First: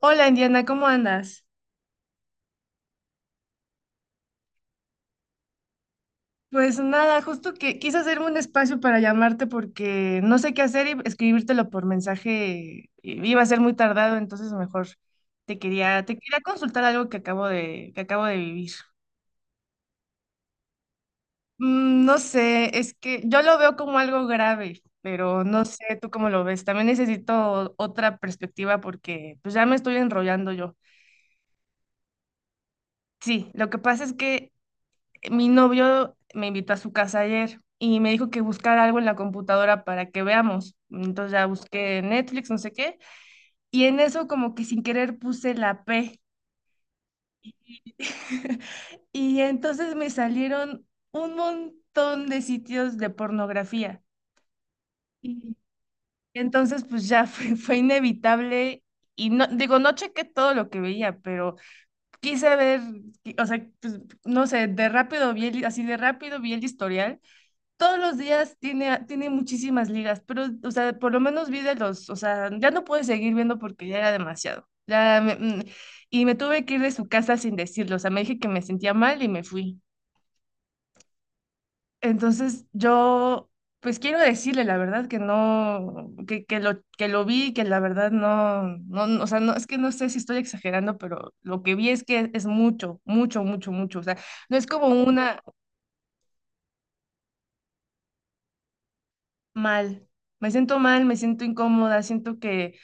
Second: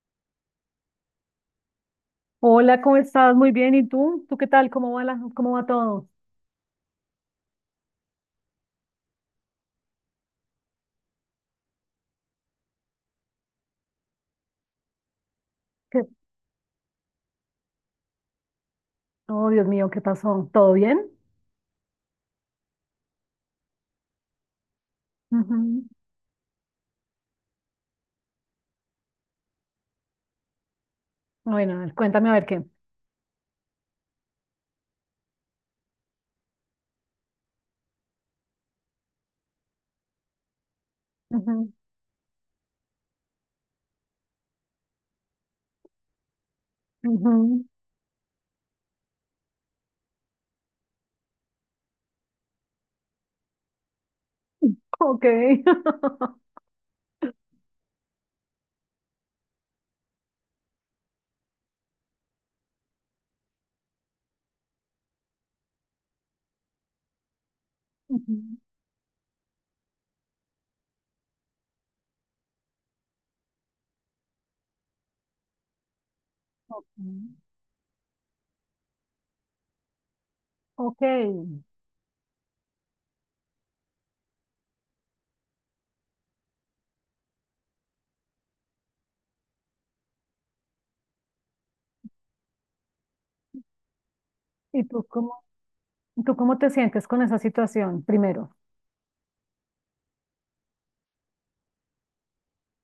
Hola Indiana, ¿cómo andas? Hola, ¿cómo estás? Muy bien. ¿Y tú? ¿Tú qué tal? ¿Cómo va cómo va todo? Pues nada, justo que quise hacerme un espacio para llamarte porque no sé qué hacer y escribírtelo por mensaje iba a ser muy tardado, entonces mejor te quería, ¿Qué- te quería consultar algo que acabo de vivir. Oh, Dios mío, ¿qué pasó? ¿Todo bien? No sé, es que yo lo veo como algo grave, pero no Ujú. sé tú cómo lo ves. También necesito otra perspectiva porque pues ya me estoy enrollando yo. Bueno, a ver, cuéntame a ver qué. Sí, lo que pasa es que mi novio me invitó a su casa ayer y me dijo que buscara algo en la computadora para que veamos. Entonces ya Ujú, busqué Netflix, no sé qué, y en eso como que sin querer puse la P. ujú. Y entonces me salieron un montón de sitios de pornografía. Ok. Y entonces pues ya fue inevitable y no, digo, no chequé todo lo que veía, pero quise ver, o sea, pues, no sé, de rápido así de rápido vi el historial. Todos los Ujú. días tiene muchísimas ligas, pero, o sea, por lo menos vi de los, o sea, ya no pude seguir viendo porque ya era demasiado. Y me tuve que ir Ok. de su casa sin decirlo, o sea, me dije que me sentía mal y me fui. Ok. Entonces yo, pues quiero decirle la verdad, que no, que lo vi, que la verdad o sea, no, es que no sé si estoy exagerando, pero lo que vi es que es mucho, mucho, mucho, mucho, o sea, no es ¿Y como tú una tú cómo te sientes con esa situación primero? mal. Me siento mal, me siento incómoda,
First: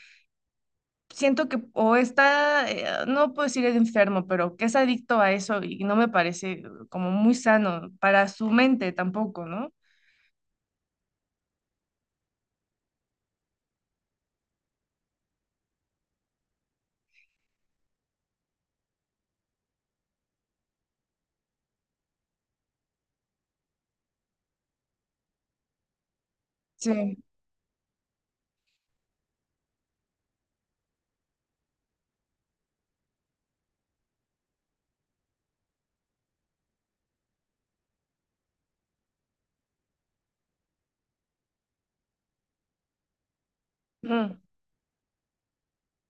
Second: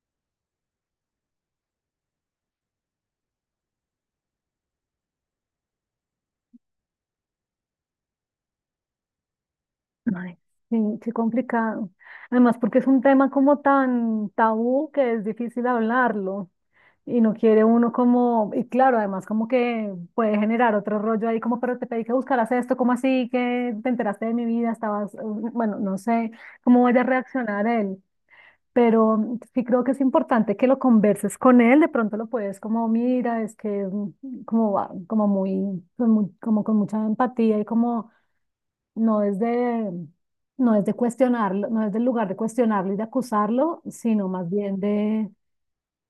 siento que o está, no puedo decir enfermo, pero que es adicto a eso y no me parece como muy sano para su mente tampoco, ¿no? Ay, sí, qué complicado. Además, porque es un tema como tan tabú que es difícil hablarlo. Y no quiere uno como, y claro, además como que puede generar otro rollo ahí, como, pero te pedí que buscaras esto, ¿cómo así? Que te enteraste de mi vida, estabas, bueno, no sé cómo vaya a Sí. reaccionar él, pero sí creo que es importante que lo converses con él, de pronto lo puedes como, mira, es que como, como muy, con como con mucha empatía y como no no es de cuestionarlo, no es del lugar de cuestionarlo y de acusarlo, sino Mm. más bien de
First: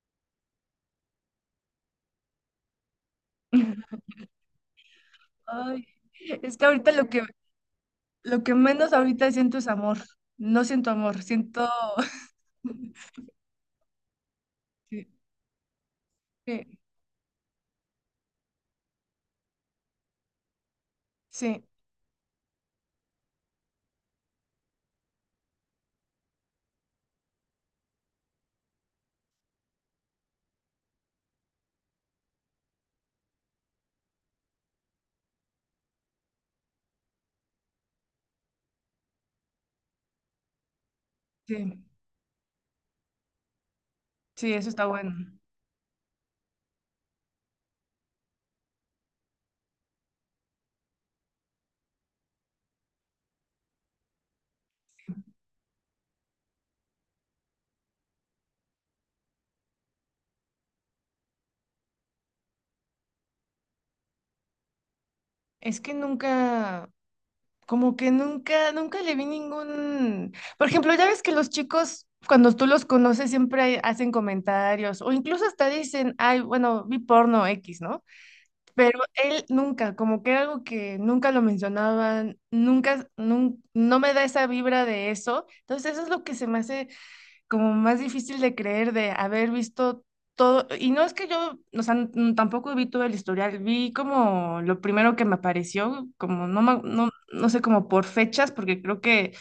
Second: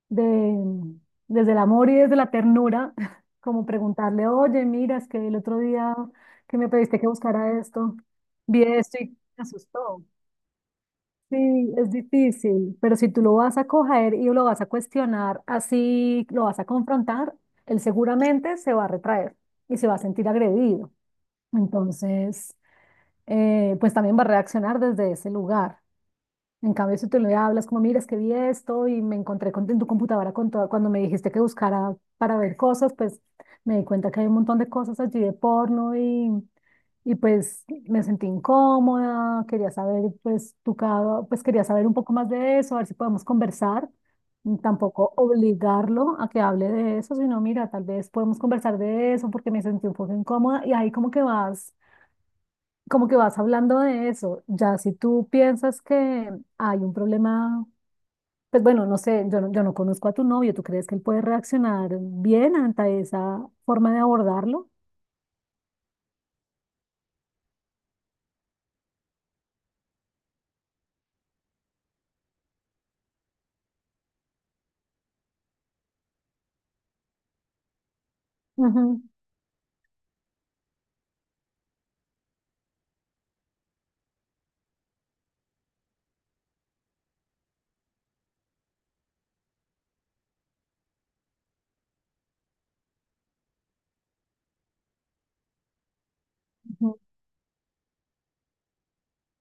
de, desde el amor y desde la ternura, como preguntarle, oye, mira, es que el otro Ay, día es que que me pediste que buscara esto, lo que vi menos esto y ahorita me siento es amor. asustó. No siento amor, siento... Sí, es difícil, pero si tú lo vas a coger y lo vas a Sí, cuestionar, así lo vas a sí, confrontar, él seguramente se va a retraer y se va a sentir agredido. sí, Entonces, pues también va a reaccionar desde ese lugar. En cambio, si tú le hablas como, mira, es que vi esto y me encontré en tu computadora con todo, cuando me dijiste que buscara para ver cosas, pues me di cuenta que hay un montón de cosas allí de porno y pues me sentí incómoda, quería saber, pues pues quería sí, saber un poco más de eso, a ver si podemos conversar, sí, mm, eso está bueno. tampoco obligarlo a que hable de eso, sino mira, tal vez podemos conversar de eso porque me sentí un poco incómoda y ahí como que vas hablando de eso, ya si tú piensas que hay un problema, pues bueno, no sé, yo no conozco a tu novio. ¿Tú crees que él puede reaccionar bien ante esa forma de abordarlo? Es que nunca... como que nunca, por ejemplo, ya ves que los chicos, cuando tú los conoces, siempre hacen comentarios o incluso hasta dicen, ay, bueno, vi porno X, ¿no? Pero Ujú, él nunca, como que era algo que nunca lo mencionaban, nunca, nun- no me da esa vibra de eso. Entonces, eso es lo que se me hace como más difícil de creer de haber visto todo, y no es que yo, o sea, tampoco vi todo el historial, vi como lo primero que me apareció, como no, ujú. No sé, como por fechas, porque creo que,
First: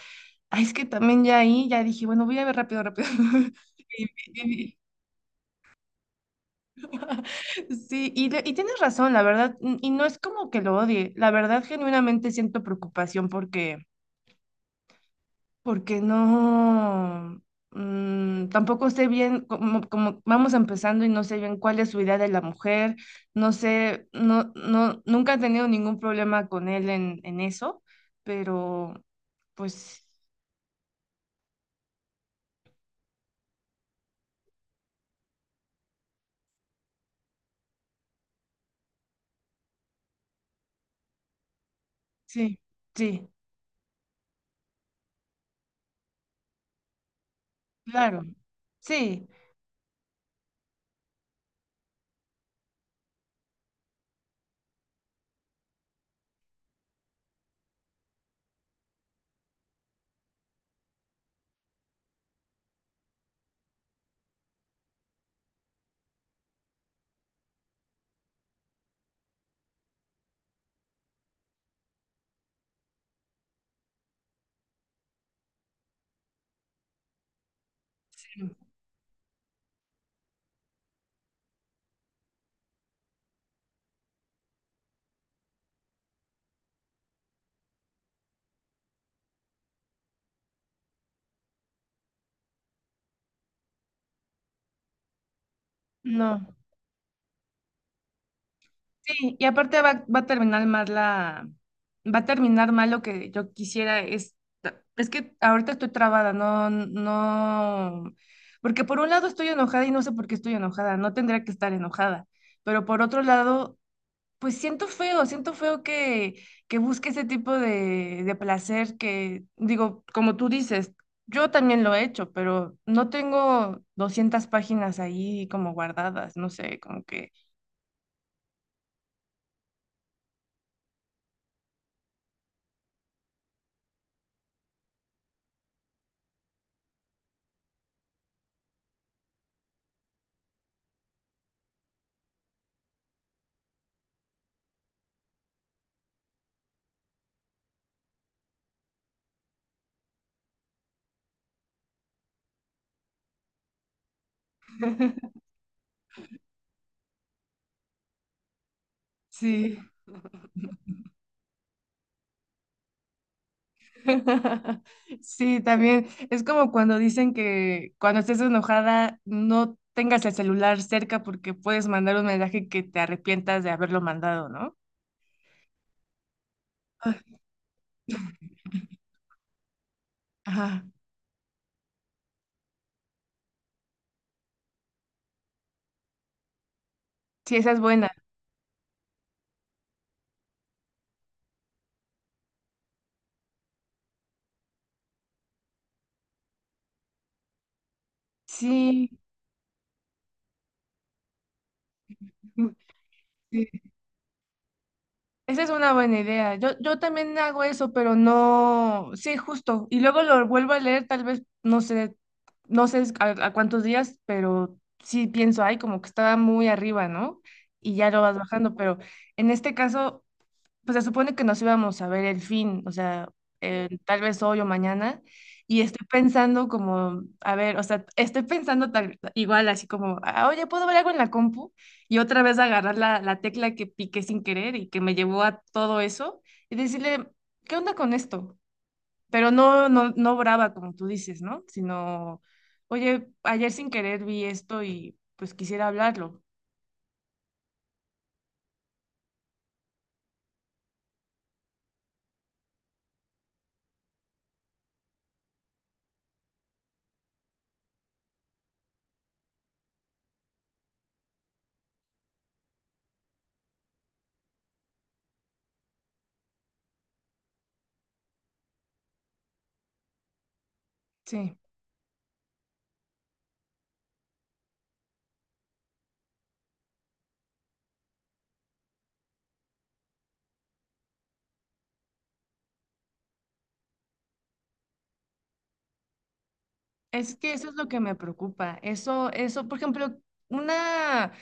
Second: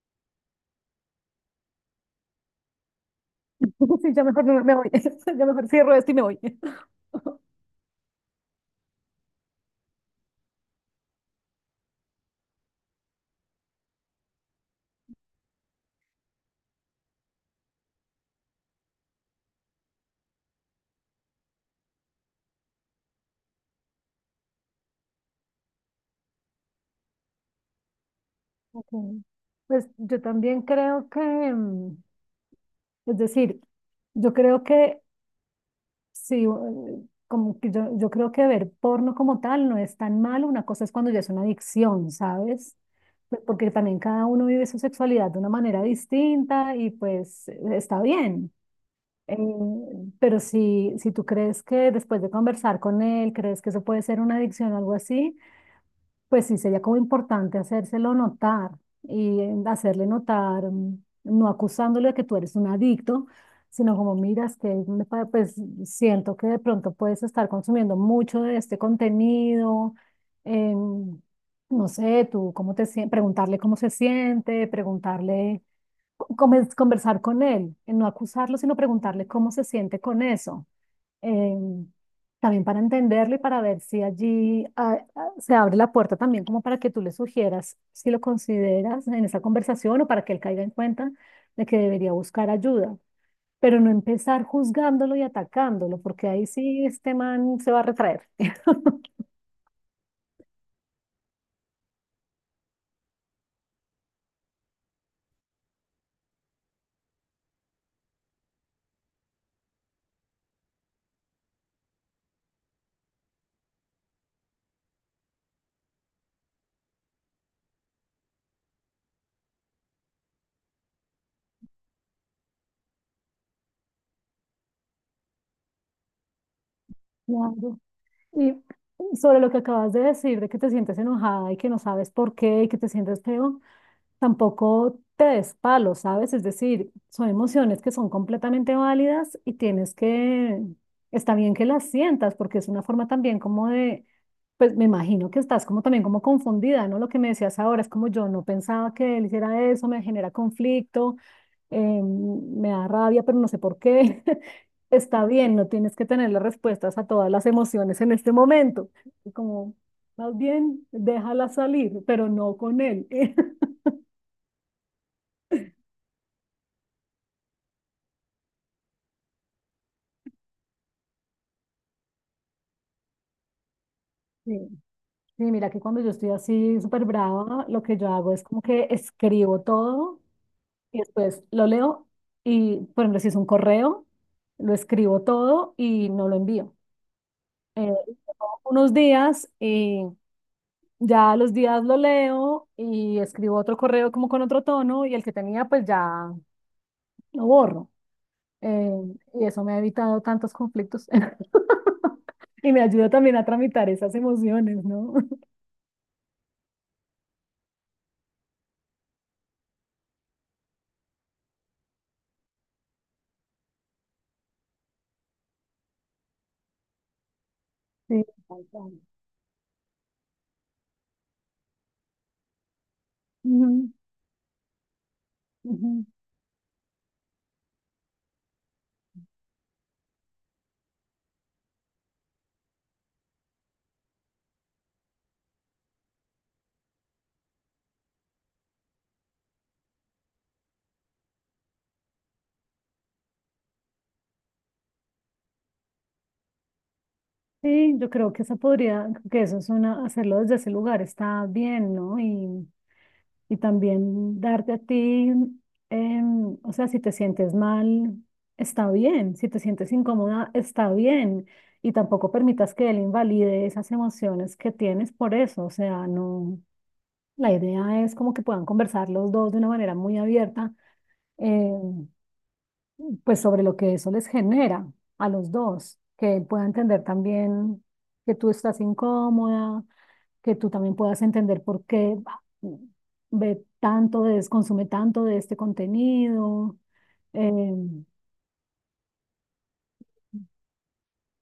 ay, es que también ya ahí, ya dije, bueno, voy a ver rápido, rápido. Y- Sí, ya mejor y- me y- voy, ya mejor cierro esto y me voy. Sí, y, y tienes razón, la verdad, y no es como que lo odie, la verdad genuinamente siento preocupación porque porque no, tampoco sé bien cómo, vamos empezando y no sé bien cuál es su idea de la mujer, no sé, no, no, nunca he tenido ningún problema con él en eso, Ok. pero Pues pues yo también creo que, mm, es decir, yo creo que sí. Como que yo creo que ver porno como tal no es tan malo. Una cosa es cuando ya es una adicción, sí, ¿sabes? sí, Pues porque también cada uno vive su sexualidad de una manera distinta y pues está claro, bien. sí, Eh, pero si tú crees que después de conversar con él, crees que eso puede ser una adicción o algo así, pues sí, sería como importante hacérselo notar y hacerle notar, mm, no acusándole de que tú eres un adicto, sino como miras que me pues siento que de pronto puedes estar consumiendo mucho de este contenido, em, no sé, tú cómo te sientes, preguntarle cómo se siente, preguntarle, conversar con él, no acusarlo, sino preguntarle cómo se siente con eso em, también para entenderlo y para ver si allí se abre la puerta también como para que tú le sugieras si lo consideras en esa conversación o para que él caiga en cuenta de que debería buscar ayuda, pero no empezar juzgándolo y atacándolo, porque no. ahí sí este man se va a retraer. Sí, y aparte va a terminar mal va a terminar mal. Lo que yo quisiera es que ahorita estoy trabada, no, no, porque por un lado estoy enojada y no sé por qué estoy enojada, no tendría que estar enojada, pero por otro lado, pues siento feo que busque ese tipo de placer que, digo, como tú dices, yo también lo he hecho, pero no tengo 200 páginas ahí como guardadas, no sé, como que... Claro. Y sobre lo que acabas de decir, de que te sientes enojada y que no sabes por qué y que te sientes feo, tampoco te des palo, ¿sabes? Es decir, son emociones que son completamente válidas y tienes que, está bien que las sientas porque es una forma también como de, pues me imagino que estás como también como confundida, ¿no? Lo que me decías ahora es como yo no pensaba que él hiciera eso, me genera conflicto, me da rabia, pero no sé por qué. Está bien, no tienes que tener las respuestas a todas las emociones en este momento. Como, Sí. más bien, déjala salir, pero no con él. Sí, también es como cuando dicen que cuando estés enojada no tengas el celular cerca porque puedes mandar un mensaje que te arrepientas de haberlo mandado, Sí. ¿no? Sí, mira que cuando yo estoy así súper Ay, brava, lo que yo hago es como que escribo todo ajá. y después lo leo y, por ejemplo, si es un correo, lo escribo todo y no lo envío. Sí, esa es Eh, buena. unos días y ya a los días lo leo y escribo otro correo como con otro tono y el que tenía pues ya lo borro. Eh, Sí, y eso me ha evitado tantos conflictos mm, y me ayuda también a sí, tramitar esas emociones, ¿no? esa es una buena idea. Yo también hago eso, pero no, sí, justo. Y luego lo vuelvo a leer, tal vez, no sé, no sé a cuántos días, pero sí pienso, ay, como que estaba muy arriba, ¿no? Y ya lo Sí, vas tal bajando, cual. pero en este caso pues se supone que nos íbamos a ver el fin, o sea, Ujú, tal vez hoy o mañana, y estoy ujú. pensando como, a ver, o sea, estoy pensando tal, igual así como, "Ah, oye, ¿puedo ver algo en la compu? Y otra vez agarrar la tecla que piqué sin querer y que me llevó a todo eso, y decirle, ¿qué onda con esto? Pero no, no, no brava, como tú dices, ¿no? Sino, oye, ayer sin querer vi esto y pues quisiera hablarlo. Sí, yo creo que esa podría, que eso es una, hacerlo desde ese lugar está bien, ¿no? Y también darte a ti, em, o sea, si te sientes mal, está bien, si te sientes incómoda, está bien, y tampoco permitas que él invalide esas emociones que tienes por eso, o sea, no, la idea es como que puedan conversar los dos de una manera muy abierta. Sí. Em, pues sobre lo que eso les genera a los dos, que él pueda entender también que tú estás incómoda, que tú también puedas entender por qué ve tanto consume tanto de este contenido. Es que eso eh, es lo que me preocupa. Eso, por ejemplo, una,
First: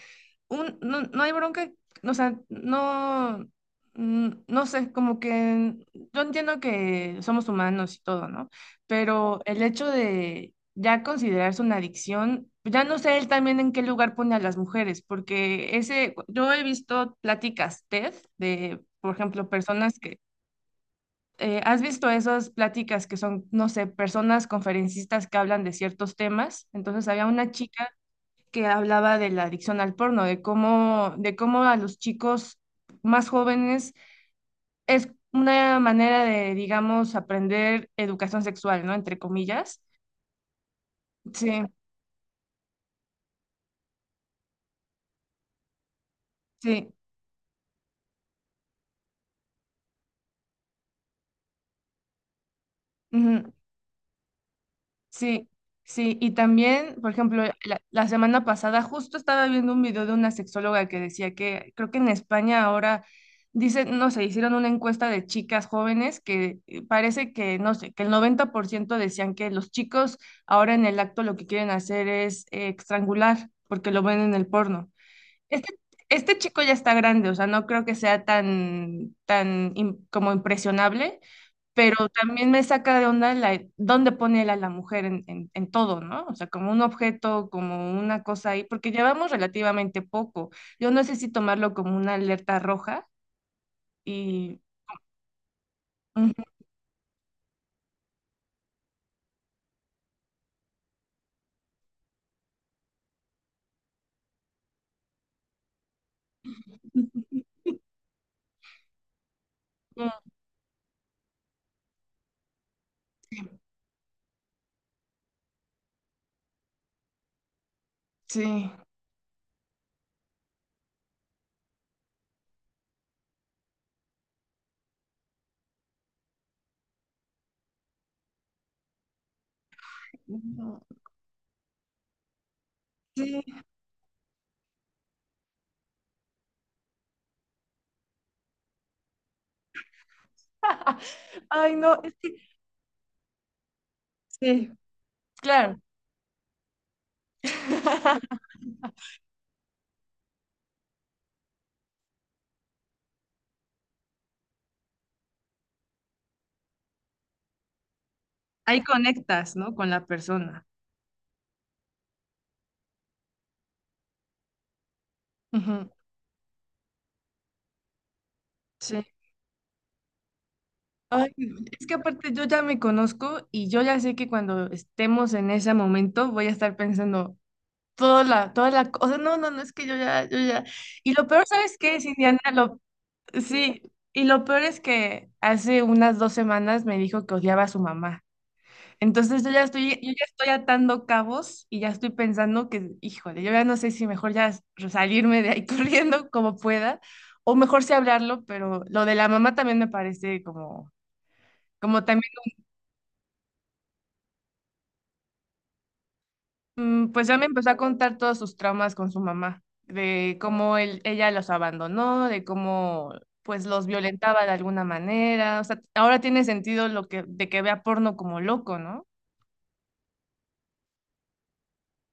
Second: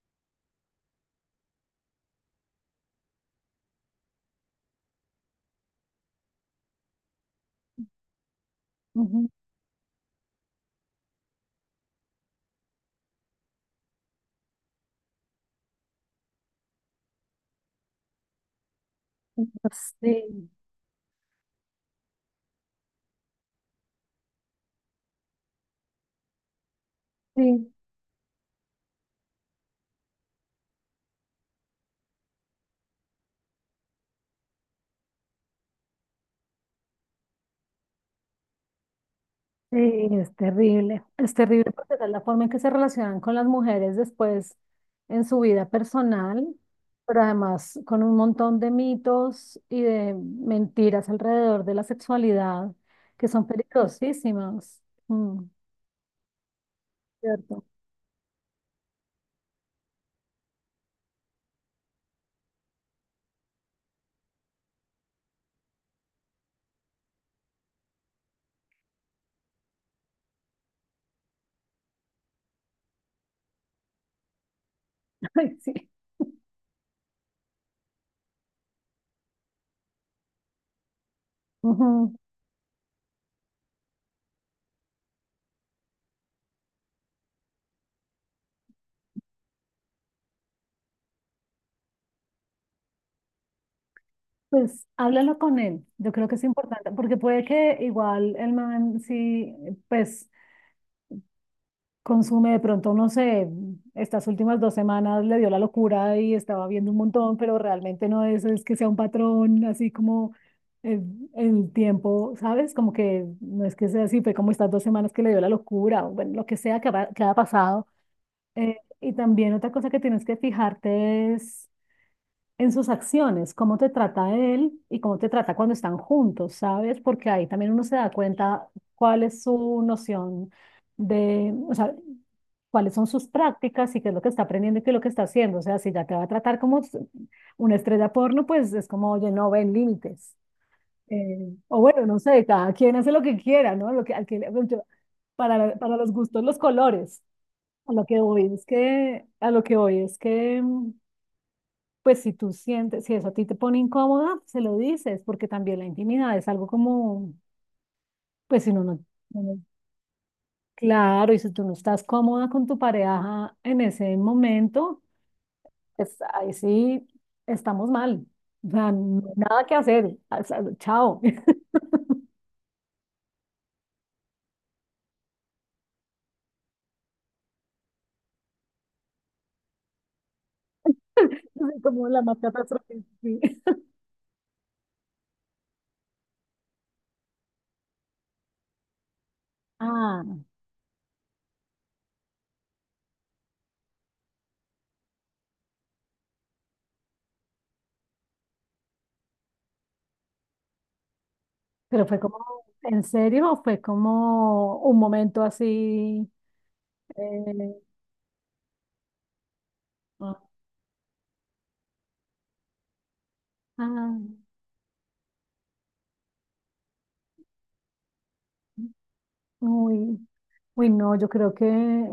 un, no, no hay bronca, o sea, no, no sé, como que yo entiendo que somos humanos y todo, ¿no? ujú, Pero el hecho de ya considerarse una adicción, ya no sé él también en qué lugar pone a las mujeres, porque ese, yo he visto pláticas TED de, por ejemplo, ujú, personas sí, que ¿has visto esas pláticas que son, no sé, personas conferencistas que hablan de ciertos temas? Entonces había una sí. chica que hablaba de la adicción al porno, de cómo a los chicos más jóvenes es una manera de, digamos, aprender educación sexual, ¿no? Entre Sí, comillas. Es Sí, terrible porque esa es la forma en que se relacionan con las mujeres después en su vida personal, sí. pero además con un montón de mitos y de mentiras alrededor de la sexualidad que son Ujú. peligrosísimas. Mm, Sí, sí, y también, por ejemplo, cierto. La semana pasada justo estaba viendo un video de una sexóloga que decía que creo que en España ahora, dicen, no sé, hicieron una encuesta de chicas jóvenes que parece que, no sé, que el 90% decían que los chicos ahora en el acto lo que quieren hacer es estrangular porque lo ven en el porno. Ay, Este, sí. este chico ya está grande, o sea, no creo que sea tan, como impresionable, pero Ujú. también me saca de onda la, dónde pone él a la mujer en todo, ¿no? O sea, como un objeto, como una cosa ahí, porque llevamos relativamente poco. Yo no sé si tomarlo como una alerta roja y... Pues háblalo con él, yo creo que Ujú. es importante, porque puede que igual el man sí, pues consume de pronto, no sé, estas últimas dos semanas le dio la locura y estaba viendo un montón, pero realmente no es, es que sea un patrón así como eh, el tiempo, ¿sabes? Como que no es que sea así, fue como estas dos semanas que le dio la locura, o bueno, lo que sea que haya pasado. Sí. Y también otra cosa que tienes que fijarte es en sus acciones, cómo te trata él y cómo te trata cuando están juntos, ¿sabes? Porque ahí también uno se da cuenta cuál es su noción No, de, o sea, cuáles son sus sí. prácticas y qué es lo que está aprendiendo y qué es lo que está haciendo. O sea, si ya te va a tratar como una estrella porno, pues es como, oye, no ven límites. Ay, O no, bueno, es no que sé, cada quien hace lo que quiera, ¿no? Lo que, al que, sí. Claro, para los gustos, los colores. A lo que voy es que, a lo que voy es que mm, pues si tú sientes, si eso a ti te pone incómoda, se lo dices, porque también la intimidad es algo como, pues si ahí uno conectas, no- ¿no? Con la persona. claro, y si tú no estás cómoda con tu pareja en ese momento, Ujú. pues ahí sí estamos mal. O sea, Sí. no hay nada que hacer. O sea, chao. Ay, es que aparte yo ya me conozco y yo ya sé que cuando estemos en ese momento voy a estar pensando toda la cosa. No, no, no, es que yo ya, yo ya. Y lo peor, ¿sabes Así qué es, como la más Indiana? Lo, catastrófica. Sí. sí, y lo peor es que hace unas 2 semanas me dijo que odiaba a su mamá. Entonces yo Ah, ya estoy atando cabos y ya estoy pensando que, híjole, yo ya no sé si mejor ya salirme de ahí corriendo como pueda, o mejor sí hablarlo, pero lo de la mamá también me parece como. Como pero fue también como, ¿en serio? ¿O fue como un momento así? mm, pues ya me empezó eh, a contar todos sus traumas con su mamá, ah, ella los abandonó, de cómo pues los ah, violentaba de alguna manera. O sea, ahora tiene sentido lo que, de que vea porno como loco, ¿no? uy. Uy, no, yo creo que,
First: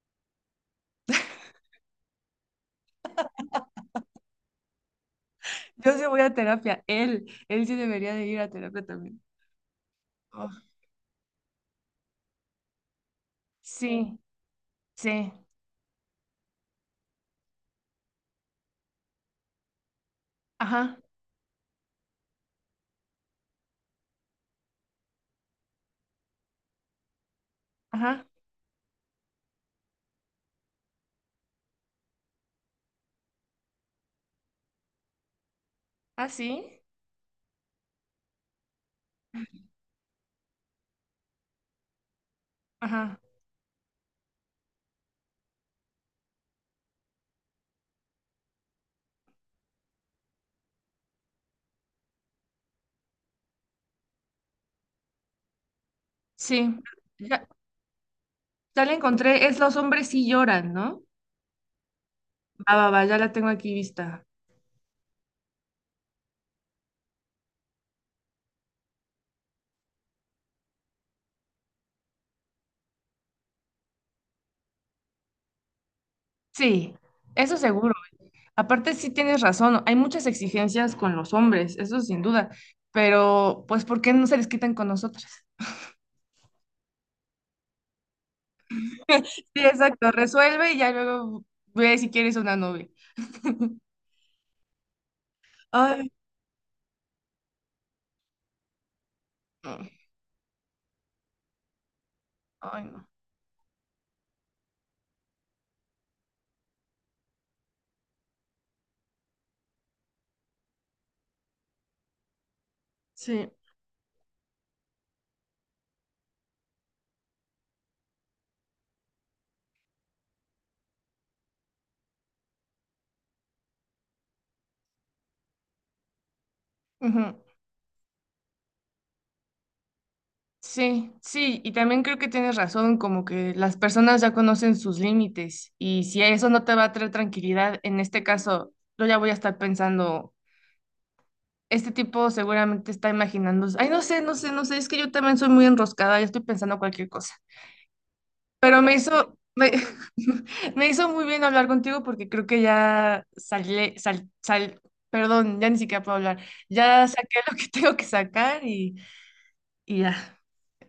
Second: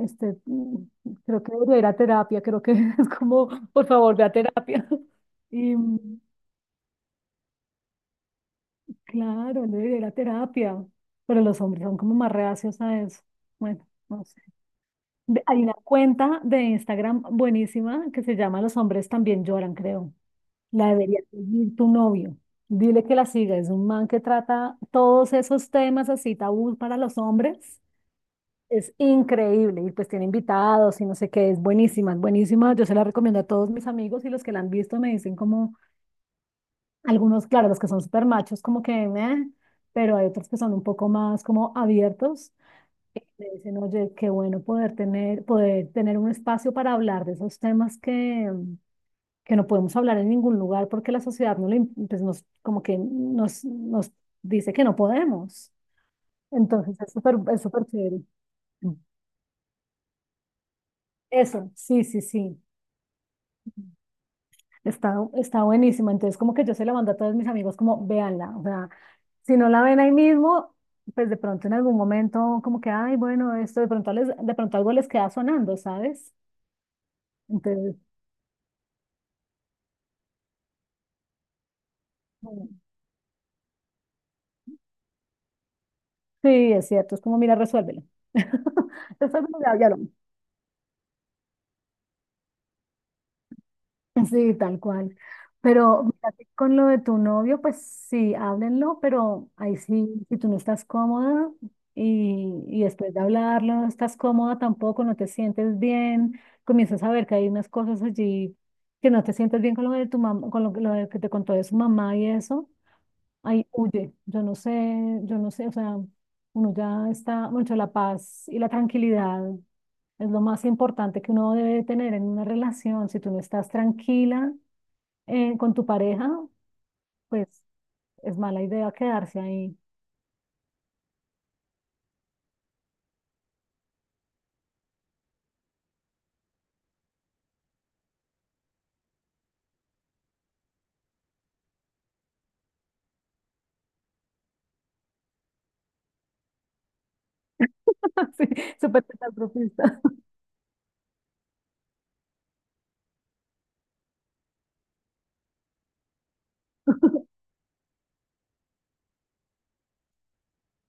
este, mm, creo que debería ir a terapia, creo que es como, por favor, ve a terapia. Y Yo sí mm, voy a terapia, él sí debería de ir a terapia también. claro, él debería ir a Oh, terapia, pero los hombres son como más reacios a eso. Bueno, sí, no sé. sí, Hay una cuenta de Instagram buenísima que se llama Los hombres también lloran, creo. La ajá, debería seguir tu novio. Dile que la siga, es un man que trata todos esos temas así tabú para los hombres. ajá, Es increíble y pues tiene invitados y no sé qué, es buenísima, es buenísima. Yo se la recomiendo a todos mis amigos y los que la han visto me dicen como, ah, sí, algunos, claro, los que son súper machos como que, "Meh", pero hay otros que son un poco más como abiertos. ajá, Y me dicen, oye, qué bueno poder tener un espacio para hablar de esos temas que no podemos hablar en ningún lugar porque la sociedad no lo pues nos, como que nos dice que no podemos. sí. Entonces Ya, es súper chévere. ya la encontré, es Los hombres sí lloran, ¿no? Eso, sí, sí, sí. Va, va, va, ya la tengo aquí vista. Está, está buenísima. Entonces, como que yo se la mando a todos mis amigos, como véanla. O sea, si no la ven ahí mismo, pues de pronto en algún momento, como que, ay, bueno, esto de pronto, les, de pronto algo les queda sonando, ¿sabes? Sí, eso seguro. Entonces, Aparte, sí tienes razón, hay muchas exigencias con los hombres, eso sin duda, mm, pero pues ¿por qué no se les quitan con nosotras? sí, es cierto. Es como, mira, resuélvelo. Después, bueno, Sí, ya lo- exacto, resuelve y ya luego ve si quieres una novia. Sí, tal cual. Pero Ay, mira que con lo de tu novio, pues sí, háblenlo, pero ahí no, sí, si tú no estás cómoda y ay, no. después de hablarlo no estás cómoda tampoco, no te sientes bien, comienzas a ver que hay unas cosas allí que no te sientes bien con lo de tu mamá, lo de que te contó de su mamá y eso, Sí, ahí huye. Yo no sé, o sea, uno ya está, mucho la paz y la tranquilidad es lo más importante que uno debe tener en una relación. Si tú no estás tranquila, con tu pareja, ujú, pues es mala idea quedarse ahí. sí, sí, y también creo que tienes razón, como que las personas ya conocen sus límites y si eso no te va a traer tranquilidad, en este caso, yo ya voy a estar pensando. Este tipo seguramente está imaginando, ay, no sé, no sé, no sé, es que yo también soy muy enroscada, ya estoy pensando cualquier cosa. Sí, Pero súper catastrofista. me hizo muy bien hablar contigo porque creo que ya salí, perdón, ya ni siquiera puedo hablar. Ya saqué lo que tengo que sacar y ya.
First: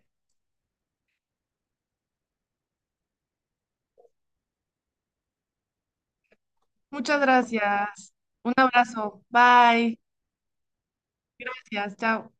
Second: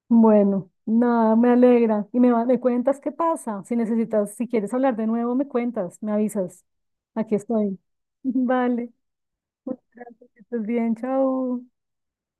Bueno, nada, me alegra. Me cuentas qué pasa. Si necesitas, si quieres hablar de nuevo, me cuentas, me avisas. Muchas Aquí estoy. gracias. Un Vale. abrazo. Muchas Bye. gracias. Que estés bien. Chao. Gracias. Chao.